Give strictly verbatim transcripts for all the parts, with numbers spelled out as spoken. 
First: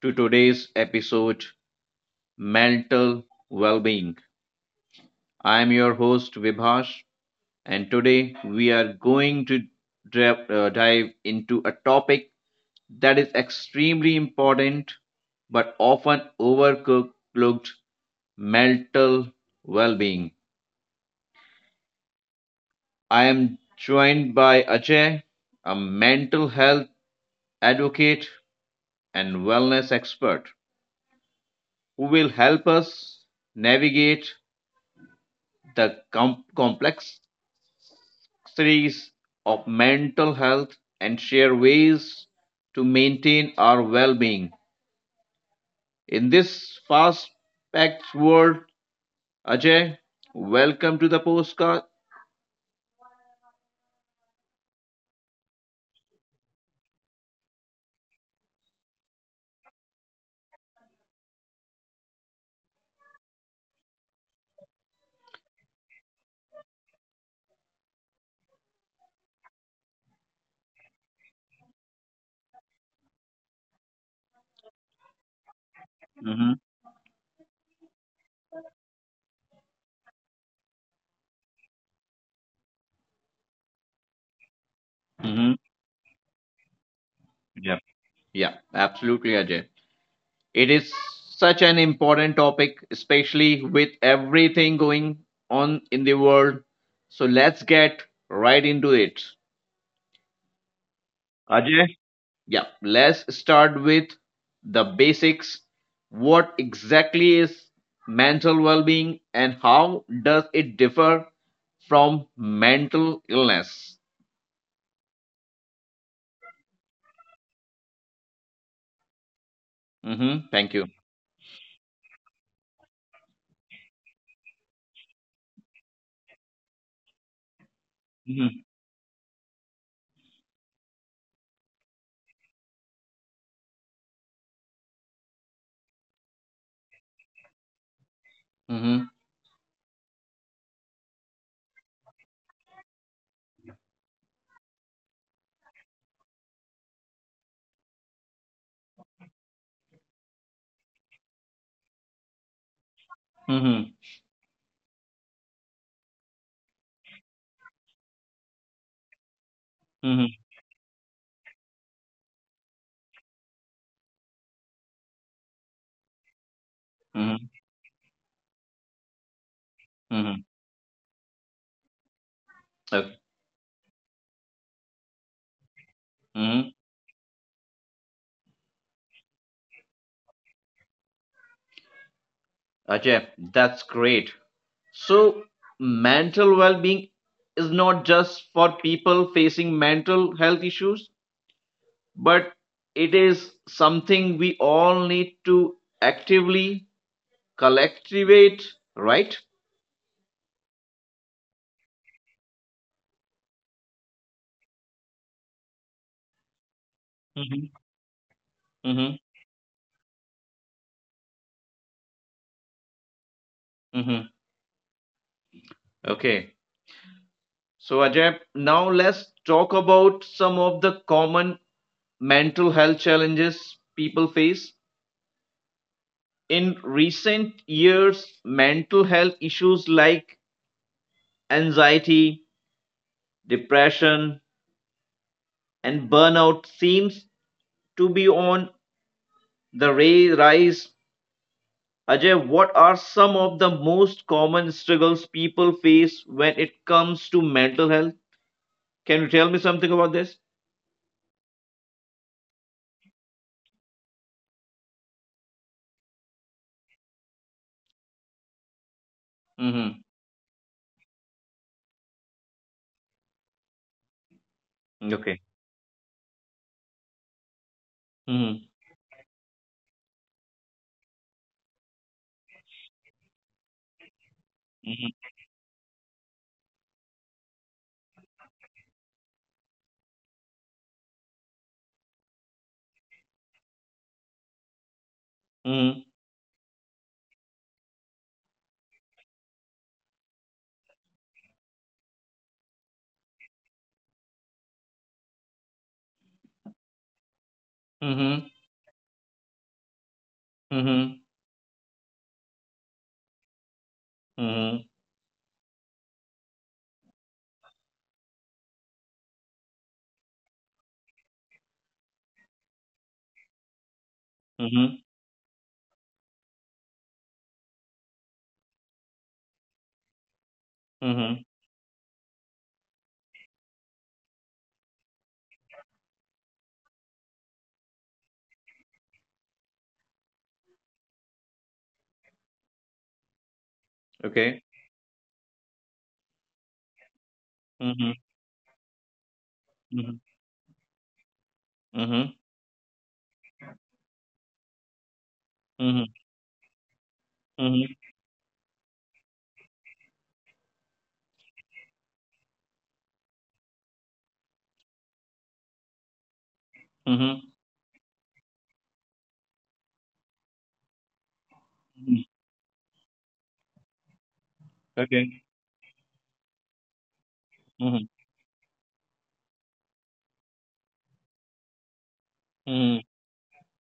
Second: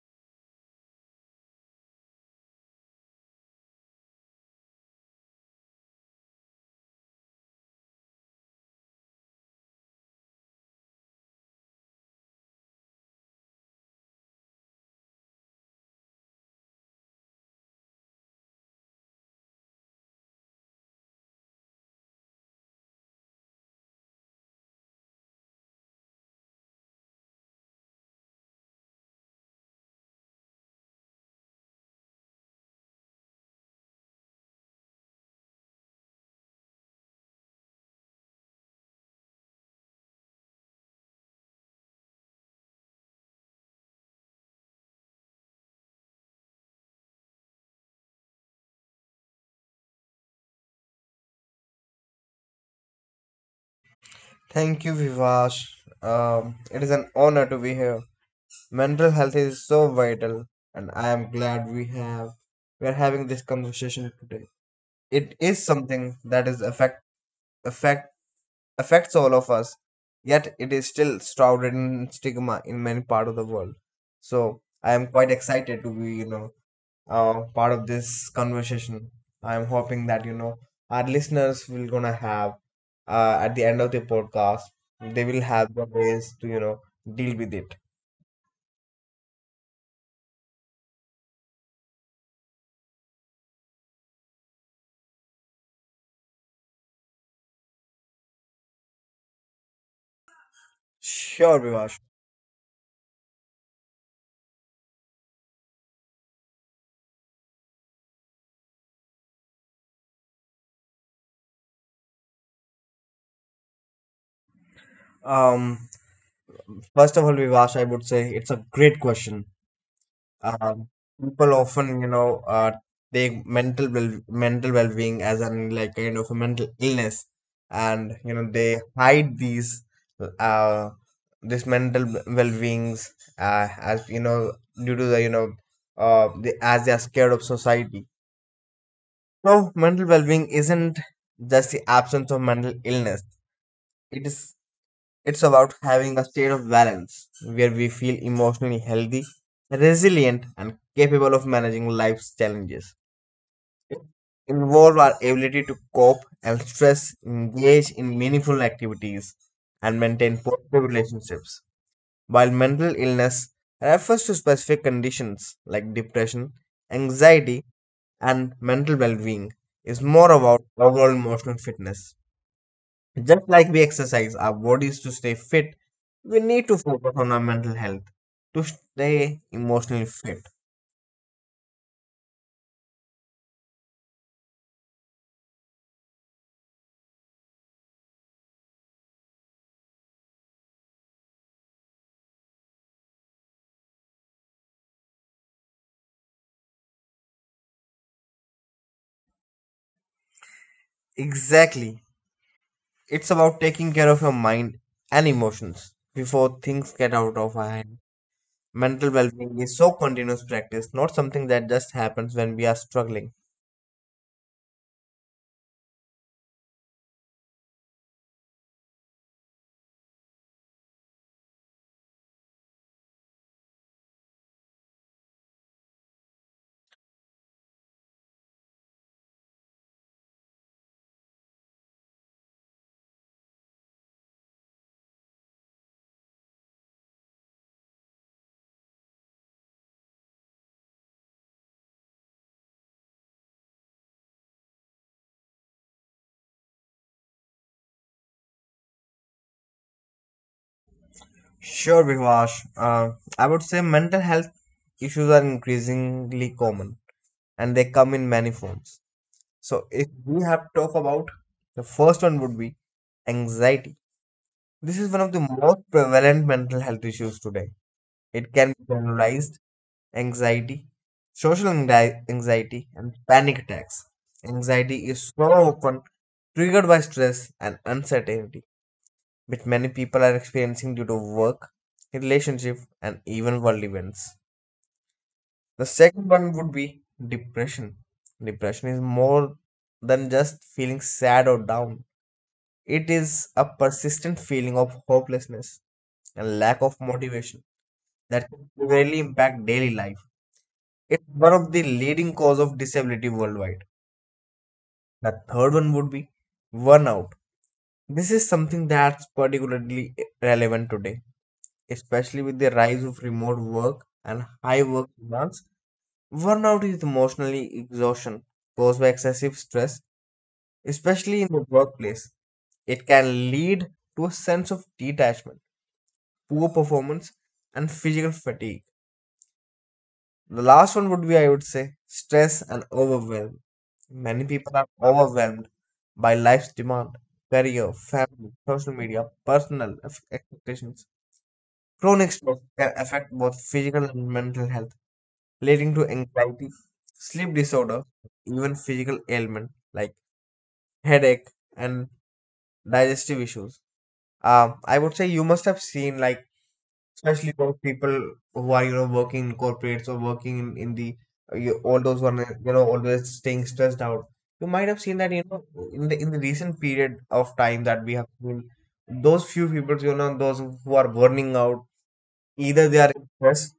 to today's episode Mental well-being. I am your host Vibhash and today we are going to dra- uh, dive into a topic that is extremely important but often overlooked mental well-being. I am joined by Ajay, a mental health advocate and wellness expert who will help us navigate the com- complexities of mental health and share ways to maintain our well being. In this fast packed world, Ajay, welcome to the postcard. Thank you, Vivash. Um, it is an honor to be here. Mental health is so vital, and I am glad we have we are having this conversation today. It is something that is affect affect affects all of us, yet it is still shrouded in stigma in many part of the world. So I am quite excited to be you Mm-hmm. know uh, part of this conversation. I'm hoping that you know our listeners will gonna have, uh, at the end of the podcast, they will Mm-hmm. have the ways to you know deal with Yep. it. Yeah, absolutely, Ajay. It is such an important topic, especially with everything going on in the world. So let's get right into it. Sure, Ajay, Vivash. yeah, let's start with the basics. What exactly is mental well being and how does it differ from mental illness? Um, First of all, Vivash, I would say it's a great question. Mm-hmm. Thank you. Um, People often, you know, uh, take mental well mental well-being as an like kind of a mental illness, and you know Mm-hmm. they hide these uh this mental w- well-beings, uh, as you know, due to the you know uh the, as they are scared of society. Mm-hmm. No, mental well-being isn't just the absence of mental illness. It is it's about having a state of balance where we feel emotionally healthy, resilient, and capable of managing life's challenges. Mm-hmm. It involves our ability to cope and stress, engage in meaningful activities, and Mm-hmm. maintain positive relationships. While mental illness refers to specific conditions like depression, Mm-hmm. anxiety, and mental well being, is Mm-hmm. more about overall emotional fitness. Okay. Just like we exercise our bodies to stay fit, we Mm-hmm. need to focus on our mental health to stay emotionally fit. Ajay, that's great. So, mental well being is not just for people facing mental health issues, but it is something we all need to actively collectivate, right? Exactly. It's about taking care of your mind and emotions before things get out Mm-hmm. of our hand. Mm-hmm. Mental well being is so continuous practice, not something that just happens when we are struggling. Mm-hmm. Okay. So, Ajay, now let's talk about some of the common mental health challenges people face. In recent years, mental health issues like anxiety, depression, and burnout seems to be on the ra- rise. Ajay, what are some of the most common struggles people face when it comes to mental health? Can you tell me something about this? Sure, Vivash. Uh, I would say mental health issues are increasingly common and they come in many forms. So Mm-hmm. if we have to talk about, the first one would be anxiety. This is one of Okay. the most prevalent mental health issues today. It Mm-hmm. can be generalized anxiety, social anxi- anxiety, and panic attacks. Anxiety is Mm-hmm. so often triggered by stress and uncertainty, which many people are experiencing due to work, relationship, and even world events. The second one would be depression. Depression is more than just feeling sad or down. It is a persistent feeling of hopelessness and lack of motivation Mm-hmm. that can severely impact daily life. Mm-hmm. It's one of the leading cause of disability worldwide. Mm-hmm. The third one would be burnout. This is something that's particularly relevant today, especially with the rise of remote work and high Mm-hmm. work demands. Burnout is emotionally exhaustion caused by excessive stress, Mm-hmm. especially in the workplace. It can lead to a sense of detachment, poor performance, and physical fatigue. The last one would be, I would say, stress and overwhelm. Many Okay. people are overwhelmed by life's demand, career, Mm-hmm. family, social media, personal Mm-hmm. ex- expectations. Mm-hmm. Chronic stress can affect both physical and mental health, leading to Mm-hmm. anxiety, sleep Mm-hmm. disorder, even physical ailment like headache and digestive issues. Um, I would say you must have seen, like, Mm-hmm. especially those people who are you know working in corporates or working in, in the, uh, you, all Mm-hmm. those who are you know always staying stressed out, you might have seen that Okay. you know in the in the recent period of time Mm-hmm. that we have seen those few people, you know, those who are burning out, either Mm-hmm. they are in stress,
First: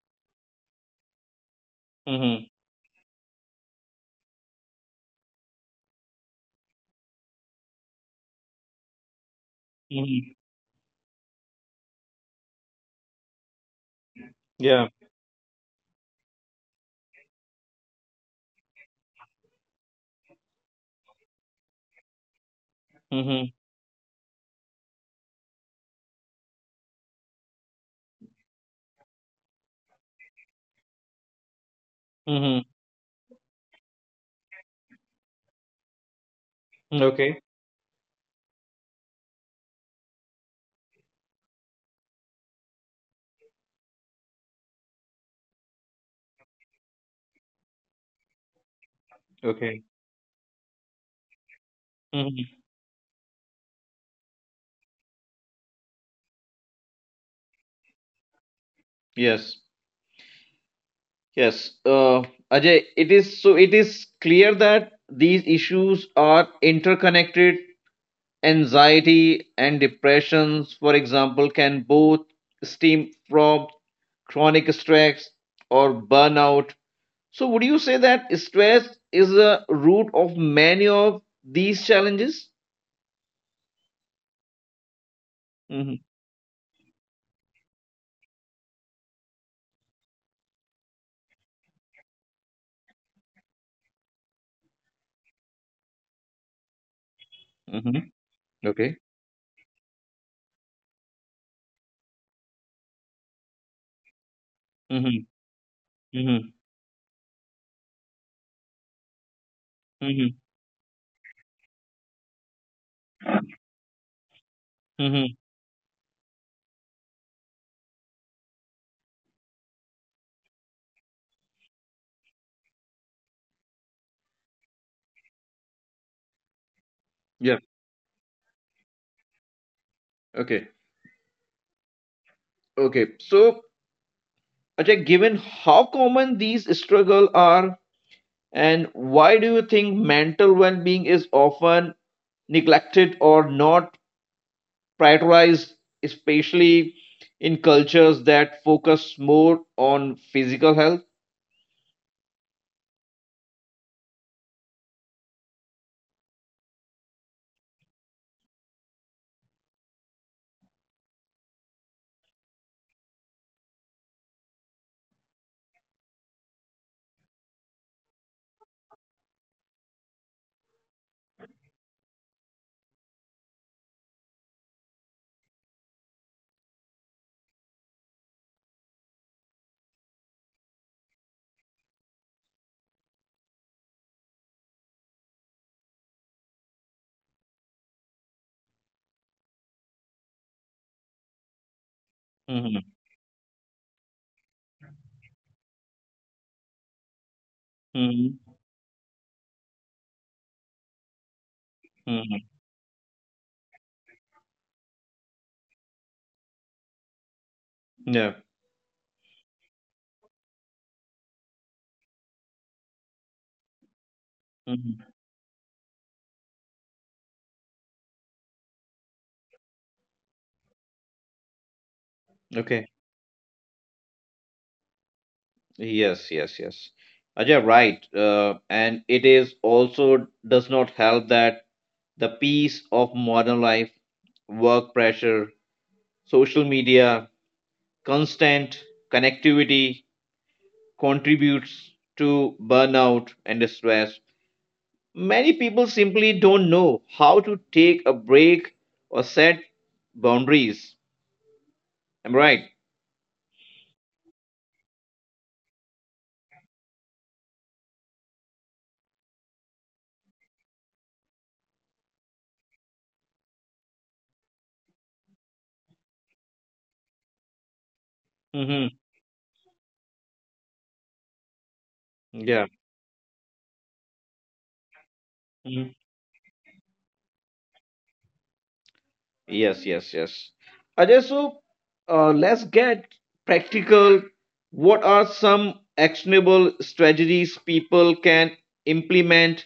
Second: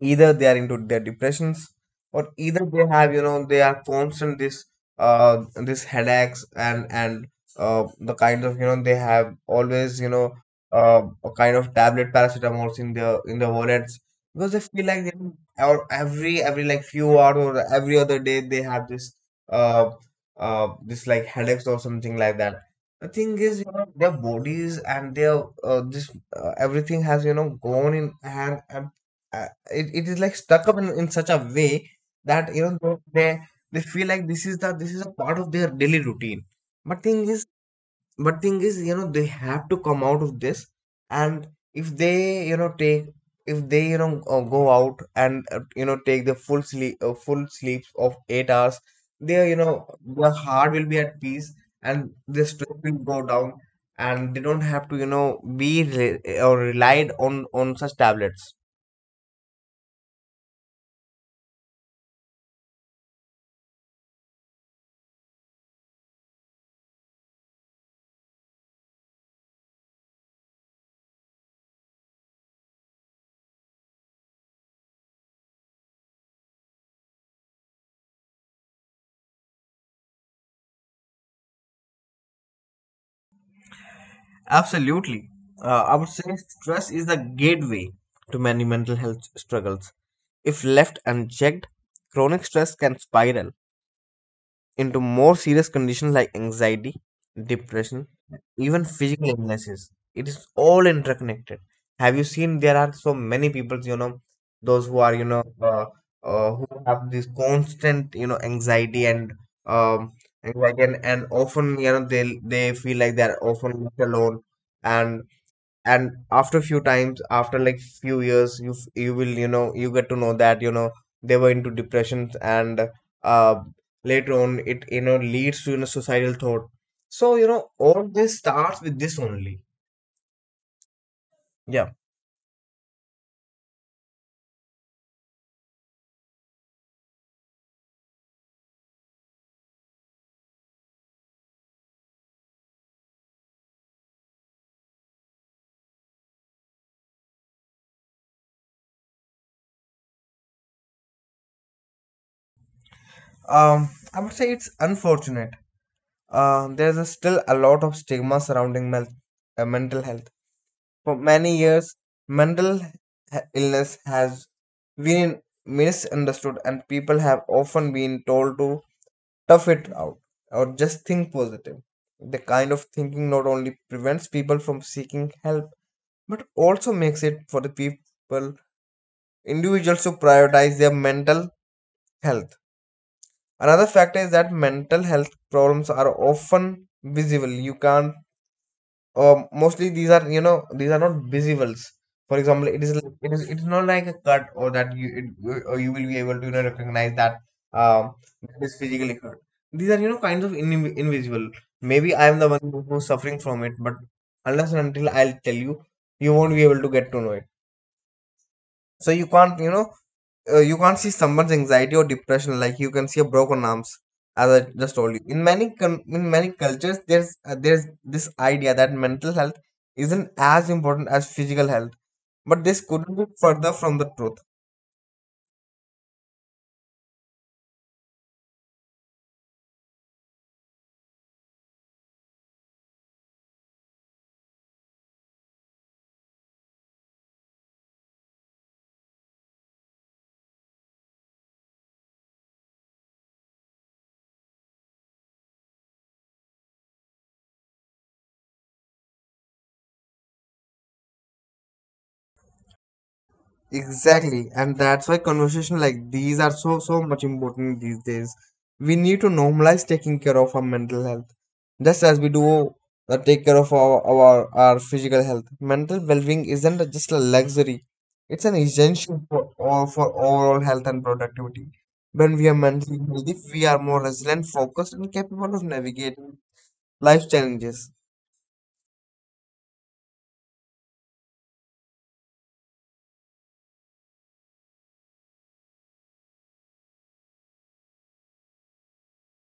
either they are into their depressions, or Mm-hmm. either they have you know they are constant this uh this headaches and and uh the kind of you know they have always you know, Mm-hmm. uh, a kind of tablet paracetamols in their in their wallets because they feel Yeah. like you know, or every every like few hours or every other day they have this uh uh this like headaches or something like that. The thing Mm-hmm. is you know their bodies and their, uh, this uh, everything has you know gone in hand, and it, it is like stuck up in, in such a way that you Mm-hmm. know though they they feel like this is the this is a part of their daily routine, Mm-hmm. but thing Okay. is, but thing is you know they have to come out of this. And if they you know take, if they you know, uh, go out and, uh, you know, take the full sleep uh, full sleeps of eight hours, their you know Okay. their heart will be at peace and their Mm-hmm. stress will go down, and they don't have to you know be re- or relied on on such tablets. Yes. Yes, uh, Ajay, it is so it is clear that these issues are interconnected. Anxiety and depressions, for example, can both stem from chronic stress or burnout. So, would you say that stress is a root of many of these challenges? Absolutely. Uh, hmm. I would say stress is the gateway to many mental health struggles. If left unchecked, chronic stress can spiral into more serious conditions like anxiety, Hmm. depression, even Okay. physical illnesses. It is all interconnected. Have you seen there are so many people, you know, those who are, Hmm. You know, uh, hmm. uh, who have this constant, you know, anxiety and, um, Hmm. anxiety and, and often, you know, they they feel like they're often left alone, Hmm. and and after few times, after like few years, you f- you will you know you get to know that you know they were into depressions and, uh later on it you know leads to you know suicidal thought. So you Yeah. know all this starts with this only. Okay. Yeah. Okay. So, Ajay, given how common these struggles are, and why do you think mental well being is often neglected or not prioritized, especially in cultures that focus more on physical health? Um i would say it's unfortunate. Uh, there's a still a lot of stigma surrounding mel- uh, mental health. For many years, mental he- illness has been misunderstood and people have often been told to tough it out or just think positive. The kind of thinking not only prevents people from seeking help but also makes it for the people individuals to prioritize their mental health. Another factor is that mental health problems are often visible. You can't, um, mostly these are you know these are not visibles. For example, Hmm. it is it is it's not like a cut or that you it, or you will be able to you know recognize that, um Hmm. it is physically cut. These are you know kinds of in, invisible. Maybe I Hmm. am the one who's suffering from it, but unless and until I'll tell you, you won't be able to get to know it. Yeah. So you can't, you know, uh, you can't see someone's anxiety or depression like you can see a broken arms. As I just Hmm. told you, in many com- in many cultures there's, uh, there's this idea that mental health isn't as important as physical health, but this Okay. couldn't be further from the truth. Yes, yes, yes. Ajay, right. Uh, and it is also does not help that the pace of modern life, work pressure, social media, constant connectivity, contributes to burnout and stress. Many people simply don't know how to take a break or set boundaries. Am I right? Exactly, and that's why conversations like these are so so much important these days. We need to normalize taking care of our mental health, just as we do, uh, take care of our, our our physical health. Mental well-being isn't just a luxury; it's an Mm-hmm. essential for all for overall health and productivity. When we Yeah. are mentally healthy, we are more resilient, focused, and capable of Mhm. navigating life challenges. Yes, yes, yes. Ajay, so uh, let's get practical. What are some actionable strategies people can implement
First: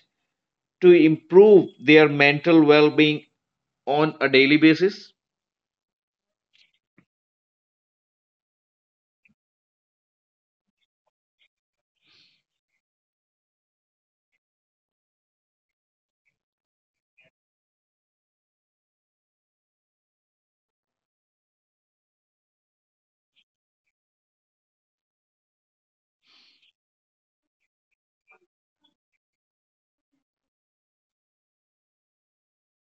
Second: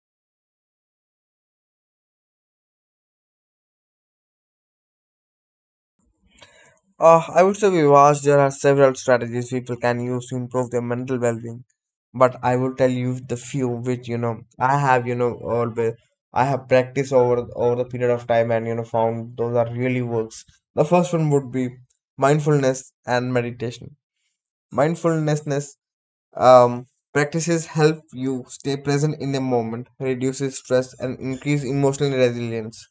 to improve their mental well being on a daily basis? Uh, I would say, Vivas, there are several strategies people can use to improve their mental well-being, but I will tell you the few which you know I have you know always I have practiced over over the period of time and you know found those are really works. The first one would be mindfulness and meditation. Mindfulness, um, practices help you stay present in the moment, reduces stress, and increase emotional resilience.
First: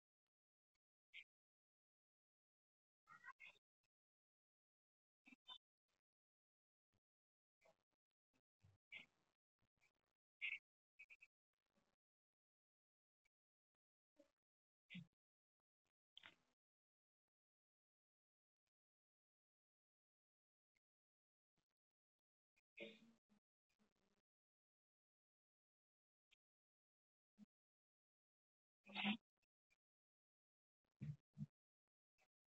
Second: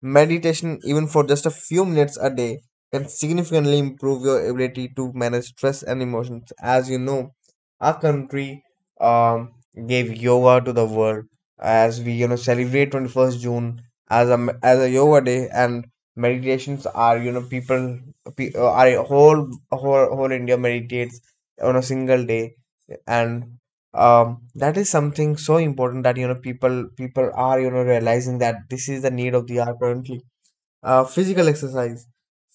Meditation, even for just a few minutes a day, can significantly improve your ability to manage stress and emotions. As you know, our country, um, gave yoga to the world, as we you know celebrate the twenty-first of June as a me- as a yoga day, and meditations are you know people, pe- uh, are whole whole whole India meditates on a single day. And, um that is something so important that you know people people are you know realizing that this is the need of the hour currently. uh physical exercise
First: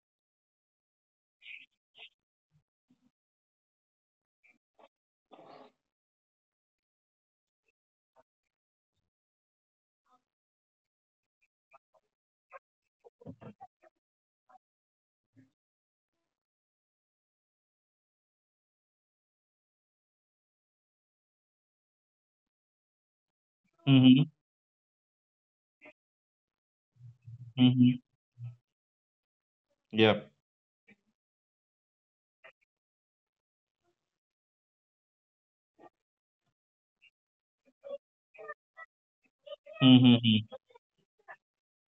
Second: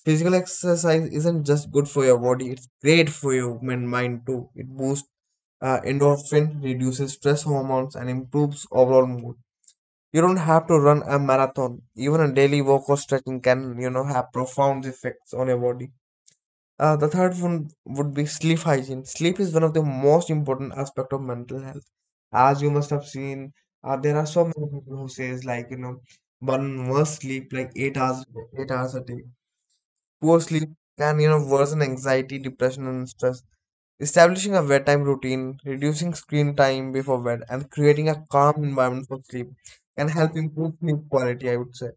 Physical exercise isn't just good for your body, it's great for your min- mind too. It boosts, uh, endorphin, reduces stress hormones and improves overall mood. You don't have to run a marathon; even a daily walk or stretching can you know have profound effects on your body. Uh, the third one would be sleep hygiene. Sleep is one of the most important aspect of mental health. As you must have seen, uh, there are Mm-hmm. so many people who says like you know one must sleep like eight Mm-hmm. hours, eight hours a day. Yeah. Poor sleep can you know worsen anxiety, depression, and stress. Establishing a bedtime routine, reducing screen time before bed, and creating a calm environment for sleep can help Mm-hmm. improve sleep quality, I would say.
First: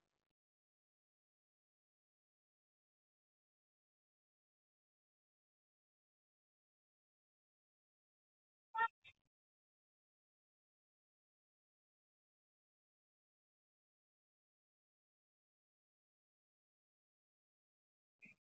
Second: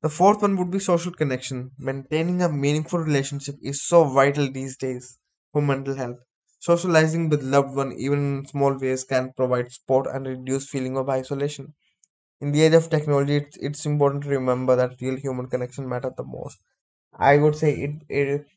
The fourth one would be social connection. Maintaining a meaningful relationship is so vital these days for mental health. Socializing with loved ones, even in small ways, can provide support and reduce feeling of isolation. In the age of technology, it's, it's important to remember that real human connection matter the most. I would say it, it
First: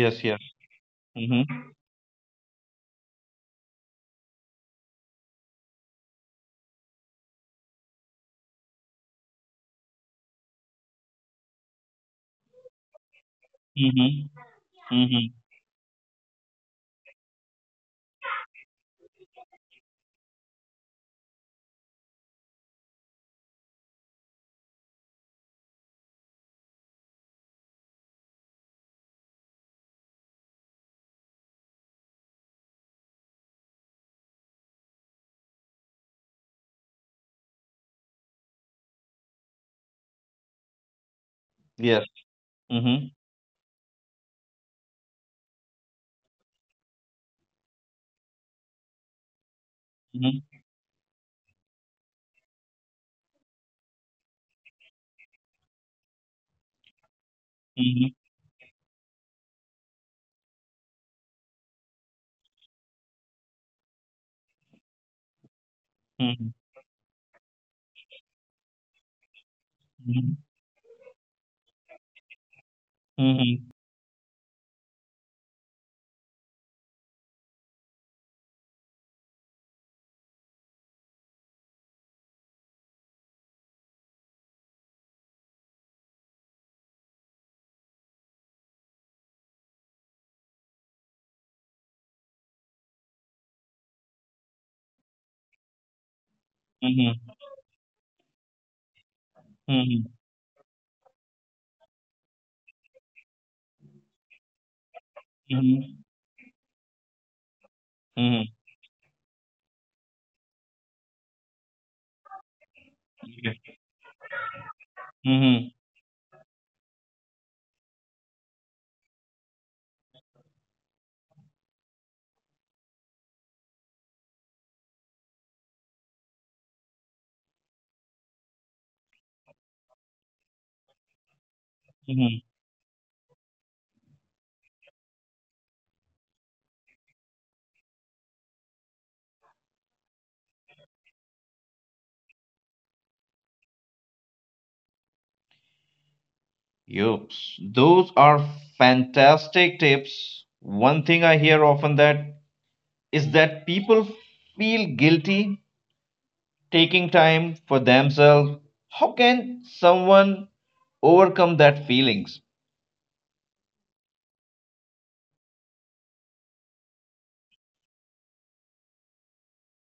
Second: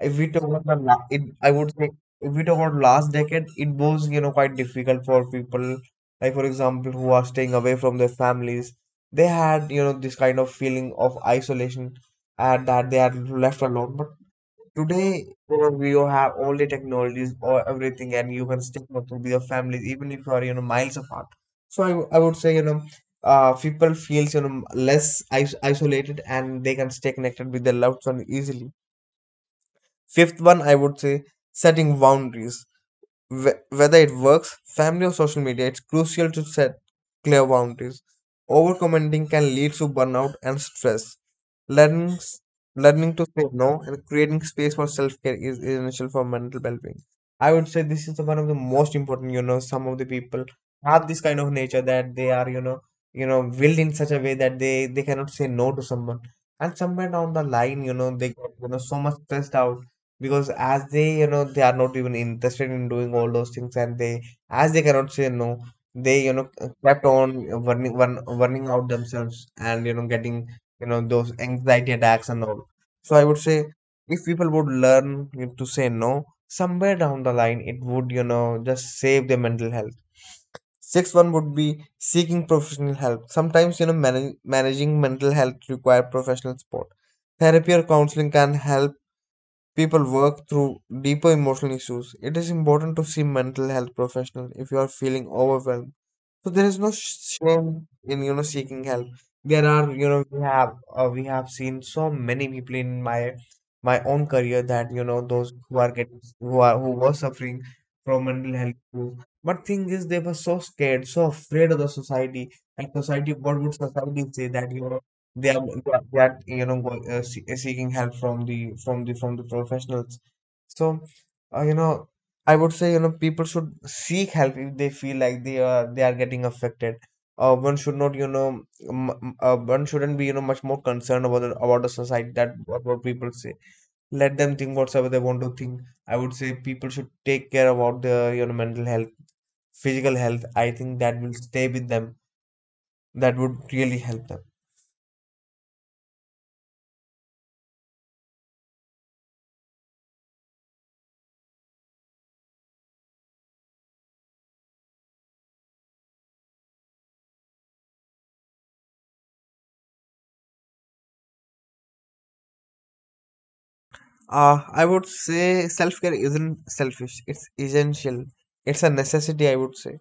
if we yes. talk about the la- it, I Mm-hmm. would say if we talk about last decade, it was you know quite difficult for people, like for example who are staying away from their families. They had you know this kind of feeling of isolation and that they are left alone. But Mm-hmm. Mm-hmm. today, you know, we all have all the technologies or everything, and you can still connect with your families even if you are you know miles apart. So I, w- I would say you know. Uh, people feels you know less is- isolated and they can stay connected with their loved one easily. Fifth one, I would say setting boundaries. Wh- whether it works, family or social media, it's crucial to set clear boundaries. Overcommenting can lead to burnout and stress. Yes. Learning, s- Mm-hmm. Learning to say no and creating space for self care is essential for mental well being. I would say this is one of the most important. You know, some of the people Mm-hmm. have this kind of nature that they are, you know, you know, willed in such a way that they they cannot say no to someone. And somewhere down the line, you Mm-hmm. know, they get you know so much stressed out because as they you know they are not even interested in doing all those things, and they, as they cannot say no, they you know kept on uh, burning burn, burning out themselves and you know Mm-hmm. getting you know those anxiety attacks and all. So I would Mm-hmm. say Mm-hmm. if people would learn to say no, somewhere down the line it would you know just save their mental health. Sixth one would be seeking professional help. Sometimes you know manage, managing mental health require professional support. Therapy or counseling can help people work through deeper emotional issues. It is important to see mental health professional if you are feeling overwhelmed. So there is no Mm-hmm. sh- shame in you know seeking help. There are you Mm-hmm. know We have uh, we have seen so many people in my my own career that you know those who are getting, who are, who were suffering from mental Mm-hmm. health issues. But thing is, they were so scared, so afraid of the society, and society. What would society say that you know they are Mm-hmm. they are, they are you know go, uh, see, seeking help from the from the from the professionals. So, uh, you know I would say you know people should seek help if they feel like they are they are getting affected. Uh, one should not, you know m- m- uh, one shouldn't be you know much more concerned about the, about the society, Mm-hmm. that what, what people say. Let them think whatsoever they want to think. I would say people should take care about their you know mental health, physical health. I think that will stay with them. That would really help them. Yups. Those are fantastic tips. One thing I hear often that is that people feel guilty taking time for themselves. How can someone overcome that feelings? Uh, I would say self care isn't selfish, it's essential. It's a necessity, I would say.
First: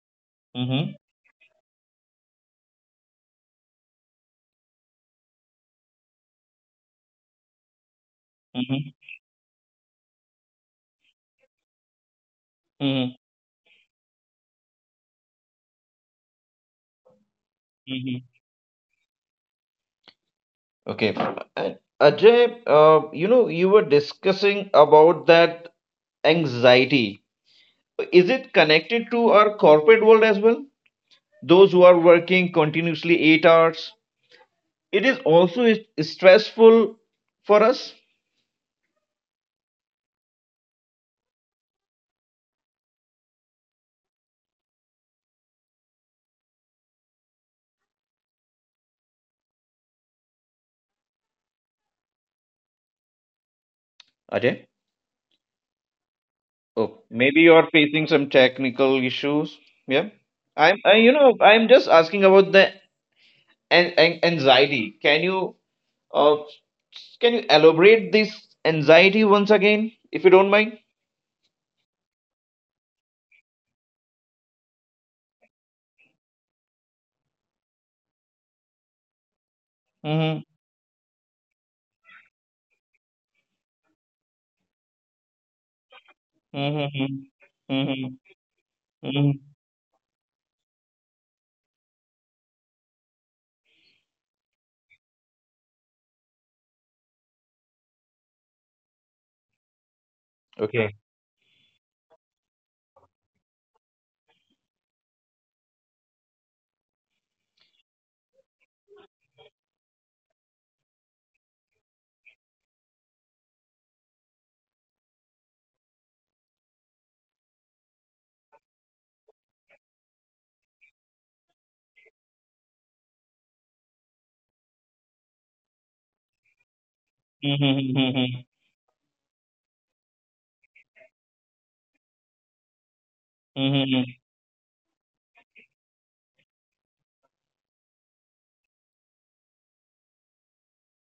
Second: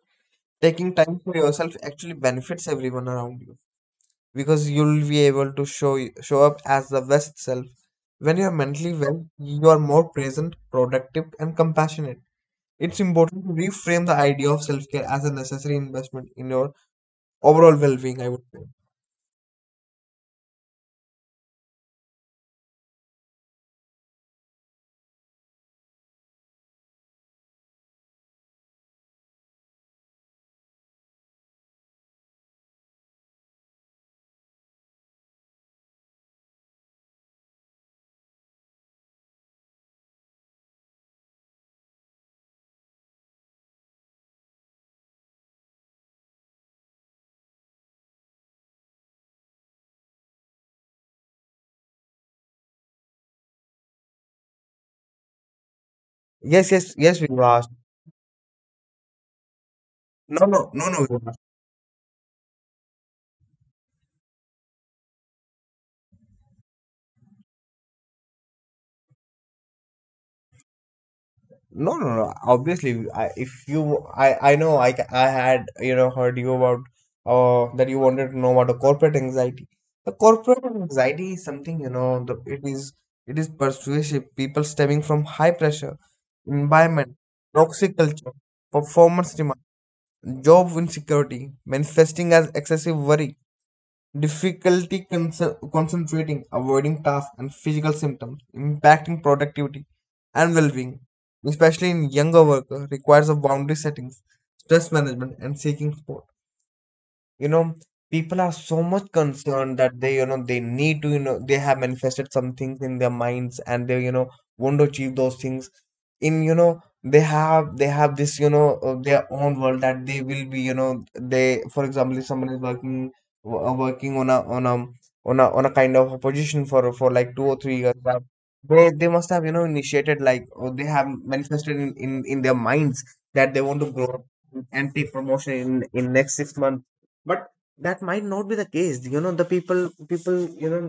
Taking Mm-hmm. time for yourself actually benefits everyone around you because you'll be able to show y- show up as the best self. When you're mentally well, you are more present, productive, and compassionate. It's Mm-hmm. important to reframe the idea of self care as a necessary investment in your overall well being, Mm-hmm. I would say. Okay. And Ajay, uh, you know, you were discussing about that anxiety. Is it connected to our corporate world as well? Those who are working continuously eight hours. It is also is- stressful for us. Ajay? Yes, yes, Oh, yes, we maybe you are asked. facing some technical issues. Yeah. No, no, I'm, no, I, no, you know, I'm just asking about the an- an- anxiety. Can you, uh, can you elaborate this anxiety once again, if you don't mind? no, no, no. Obviously, I, if you, I, I know, I, ca- I had, you know, heard you about, uh, that you wanted to know about a corporate anxiety. The Mm-hmm. corporate anxiety is something, you know, the, it is, it is persuasive. People stemming from high pressure, environment, Mhm, toxic mhm, culture, performance mhm. demand, job insecurity, manifesting as excessive worry, difficulty conce- concentrating, avoiding tasks, and physical symptoms, impacting productivity and well Okay. being, especially in younger workers, requires a boundary settings, stress management, and seeking support. You know, people are so much concerned that they, you know they need to, you know they have manifested some things in their minds, and they you know want to achieve those things. In you know they have they have this, you know uh, their own world, that they will be, you know they, for example, if someone is working, wo- uh, working on a on a on a on a kind of a position for for like two or Mhm, three years uh, mhm, they they must have, you know initiated, like, or they have manifested in in, in their minds that they want to mhm, grow up and take promotion in in next six months, but that might not be the case. You know, the people people, you know,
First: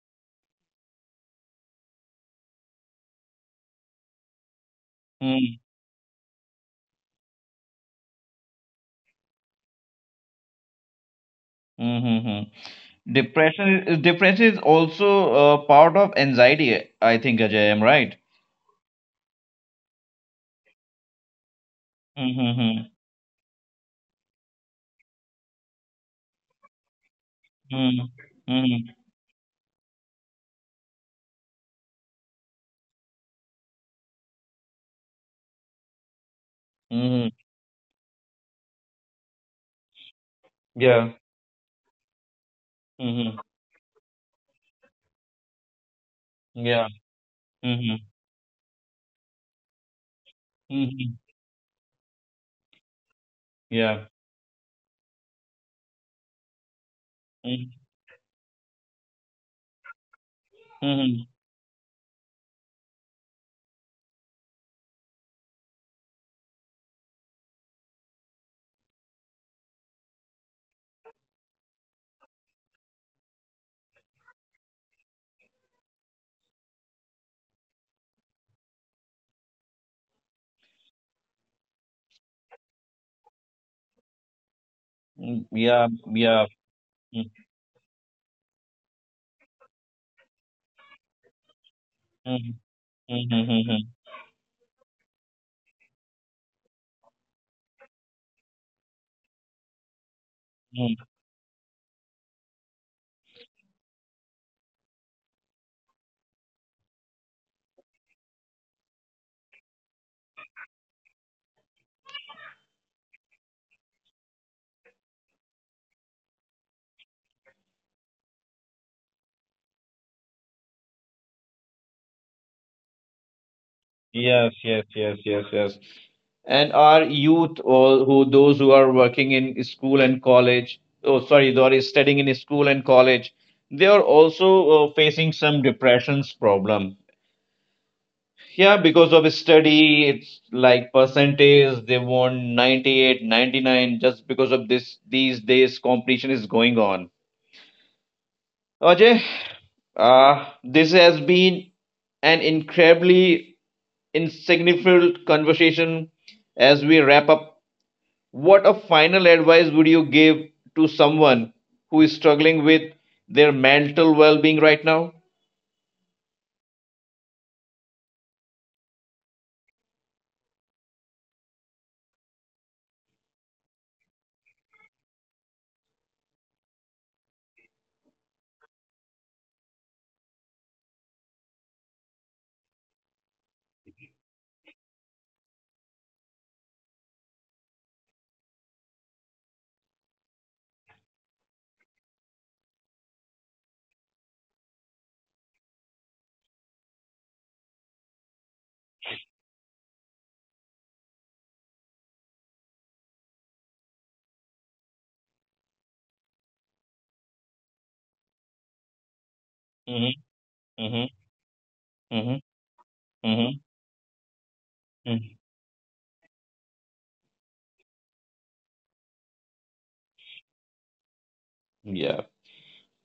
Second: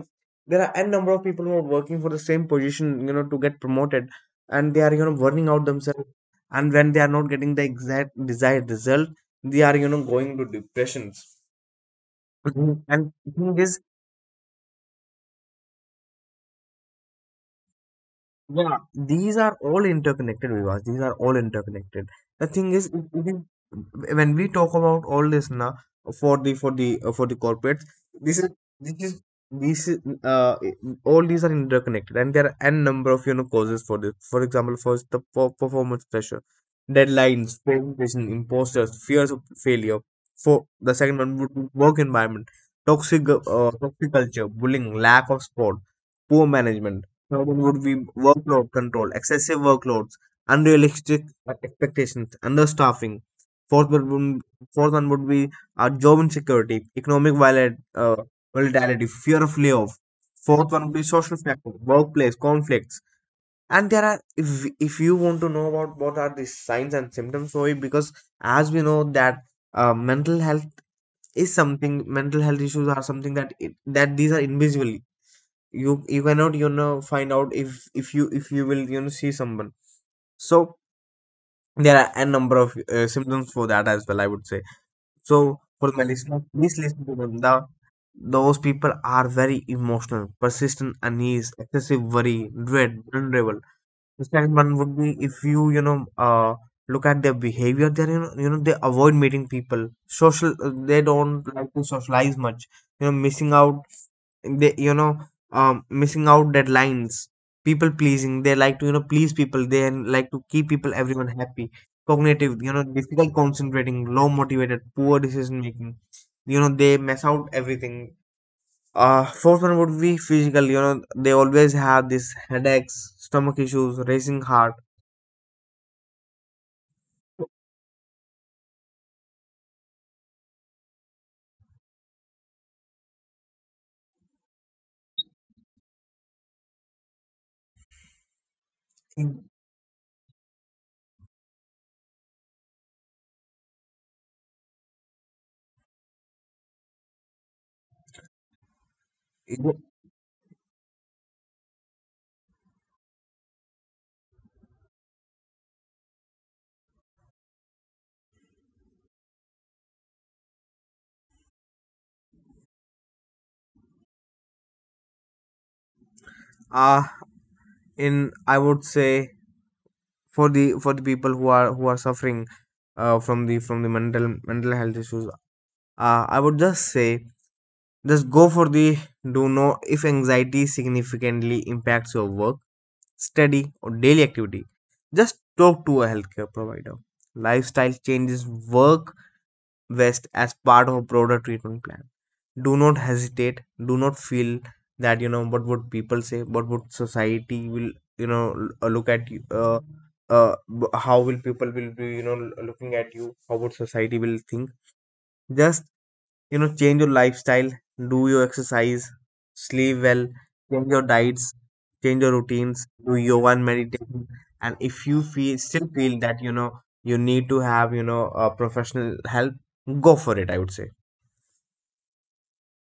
there are n number of people who are working for the same position, you know, to get promoted, and they are you know burning mhm, out themselves. And when they are not getting the exact desired result, they are you know going to depressions. mhm, mhm. Mhm. And thing Depression, is. is depression is also uh, part of anxiety, I think, Ajay, am right? Yeah, these are all interconnected, Vivas. These are all interconnected. The thing Mm-hmm. is, it- it is- when we talk about all this now, for the for the uh, for the corporates, Mm-hmm. this is, Mm-hmm. this is this is, uh all these are interconnected, and there are n number of you know causes for this. For example, first the per- performance pressure, Mm-hmm. deadlines, presentation, imposters, fears of failure. For the Yeah. second one would be work environment, Mm-hmm. toxic uh, toxic culture, bullying, lack of sport, poor Yeah. management. Third one would Mm-hmm. be workload control, excessive workloads, Mm-hmm. unrealistic expectations, understaffing. Fourth Yeah. one, Fourth one would be uh, job insecurity, economic Mm-hmm. viola- uh, volatility, fear of layoff. Fourth one would be social factors, workplace conflicts. And there are, if, if you want to know about what are the signs and symptoms for it, because as we know that uh, mental health is something, mental health issues are something that it, that these are invisible. You, you cannot, you know, find out if if you if you will, you know, see someone. So there are a number of uh, symptoms for that as well, I would say. So Yeah. for my Yeah. listeners, please listen to them. Mm-hmm. The those people are very emotional, persistent unease, excessive worry, Mm-hmm. dread, vulnerable. Mm-hmm. The second one would be, if you, you know, uh, look at their behavior, they're, you know, you know, they avoid meeting people, social, uh, Mm-hmm. they don't like to socialize much, you know, missing out, they, you know um missing out deadlines. People pleasing, they like to, you know, please people. They like to keep people, everyone happy. Cognitive, you know, difficult concentrating, low motivated, poor decision making. You know, they mess out everything. Uh fourth one would be physical. You know, they always have this headaches, stomach Yes, issues, yes, racing yes, heart. yes, yes. And our youth or who those who are working in school and college, oh sorry, they are studying in school and college, they are also uh, facing some depressions problem, yeah, because of in- study it's like percentage they want ninety eight, ninety nine, just because of this these days competition is going on. Ajay, in- uh, this has been an incredibly insignificant conversation as we wrap up. What a final advice would you give to someone who is struggling with their mental well being right now? uh in, I would say, for the for the people who are who are suffering uh, from the from the mental mental health issues, Uh, I would just say just go for the, do know if anxiety significantly impacts your work, study, or daily activity. Just talk to a healthcare provider. Lifestyle changes work best as part of a broader treatment plan. Do not hesitate. Do not feel that, you know, what would people say, what would society will, you know l- uh, look at you. Uh, uh, b- how will people will be, you know, l- looking at you? How would society will think? Just, you know, change your lifestyle, do your exercise, sleep Mhm, well, change mhm, your diets, change your mhm, routines, do yoga mhm, and meditation. And if you mhm. feel still feel that, you know, you need to have, you know, a professional help, go for it, I would say. Yeah.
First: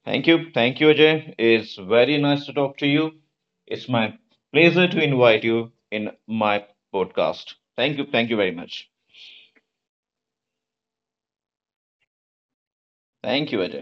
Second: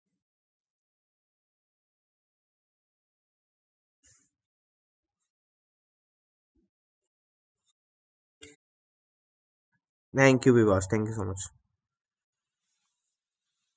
Thank you. Thank you, Ajay. It's very nice to talk to you. It's my pleasure to invite you in my podcast. Thank you. Thank you very much. Thank you, Vivas. Thank you so much. Thank you, Ajay.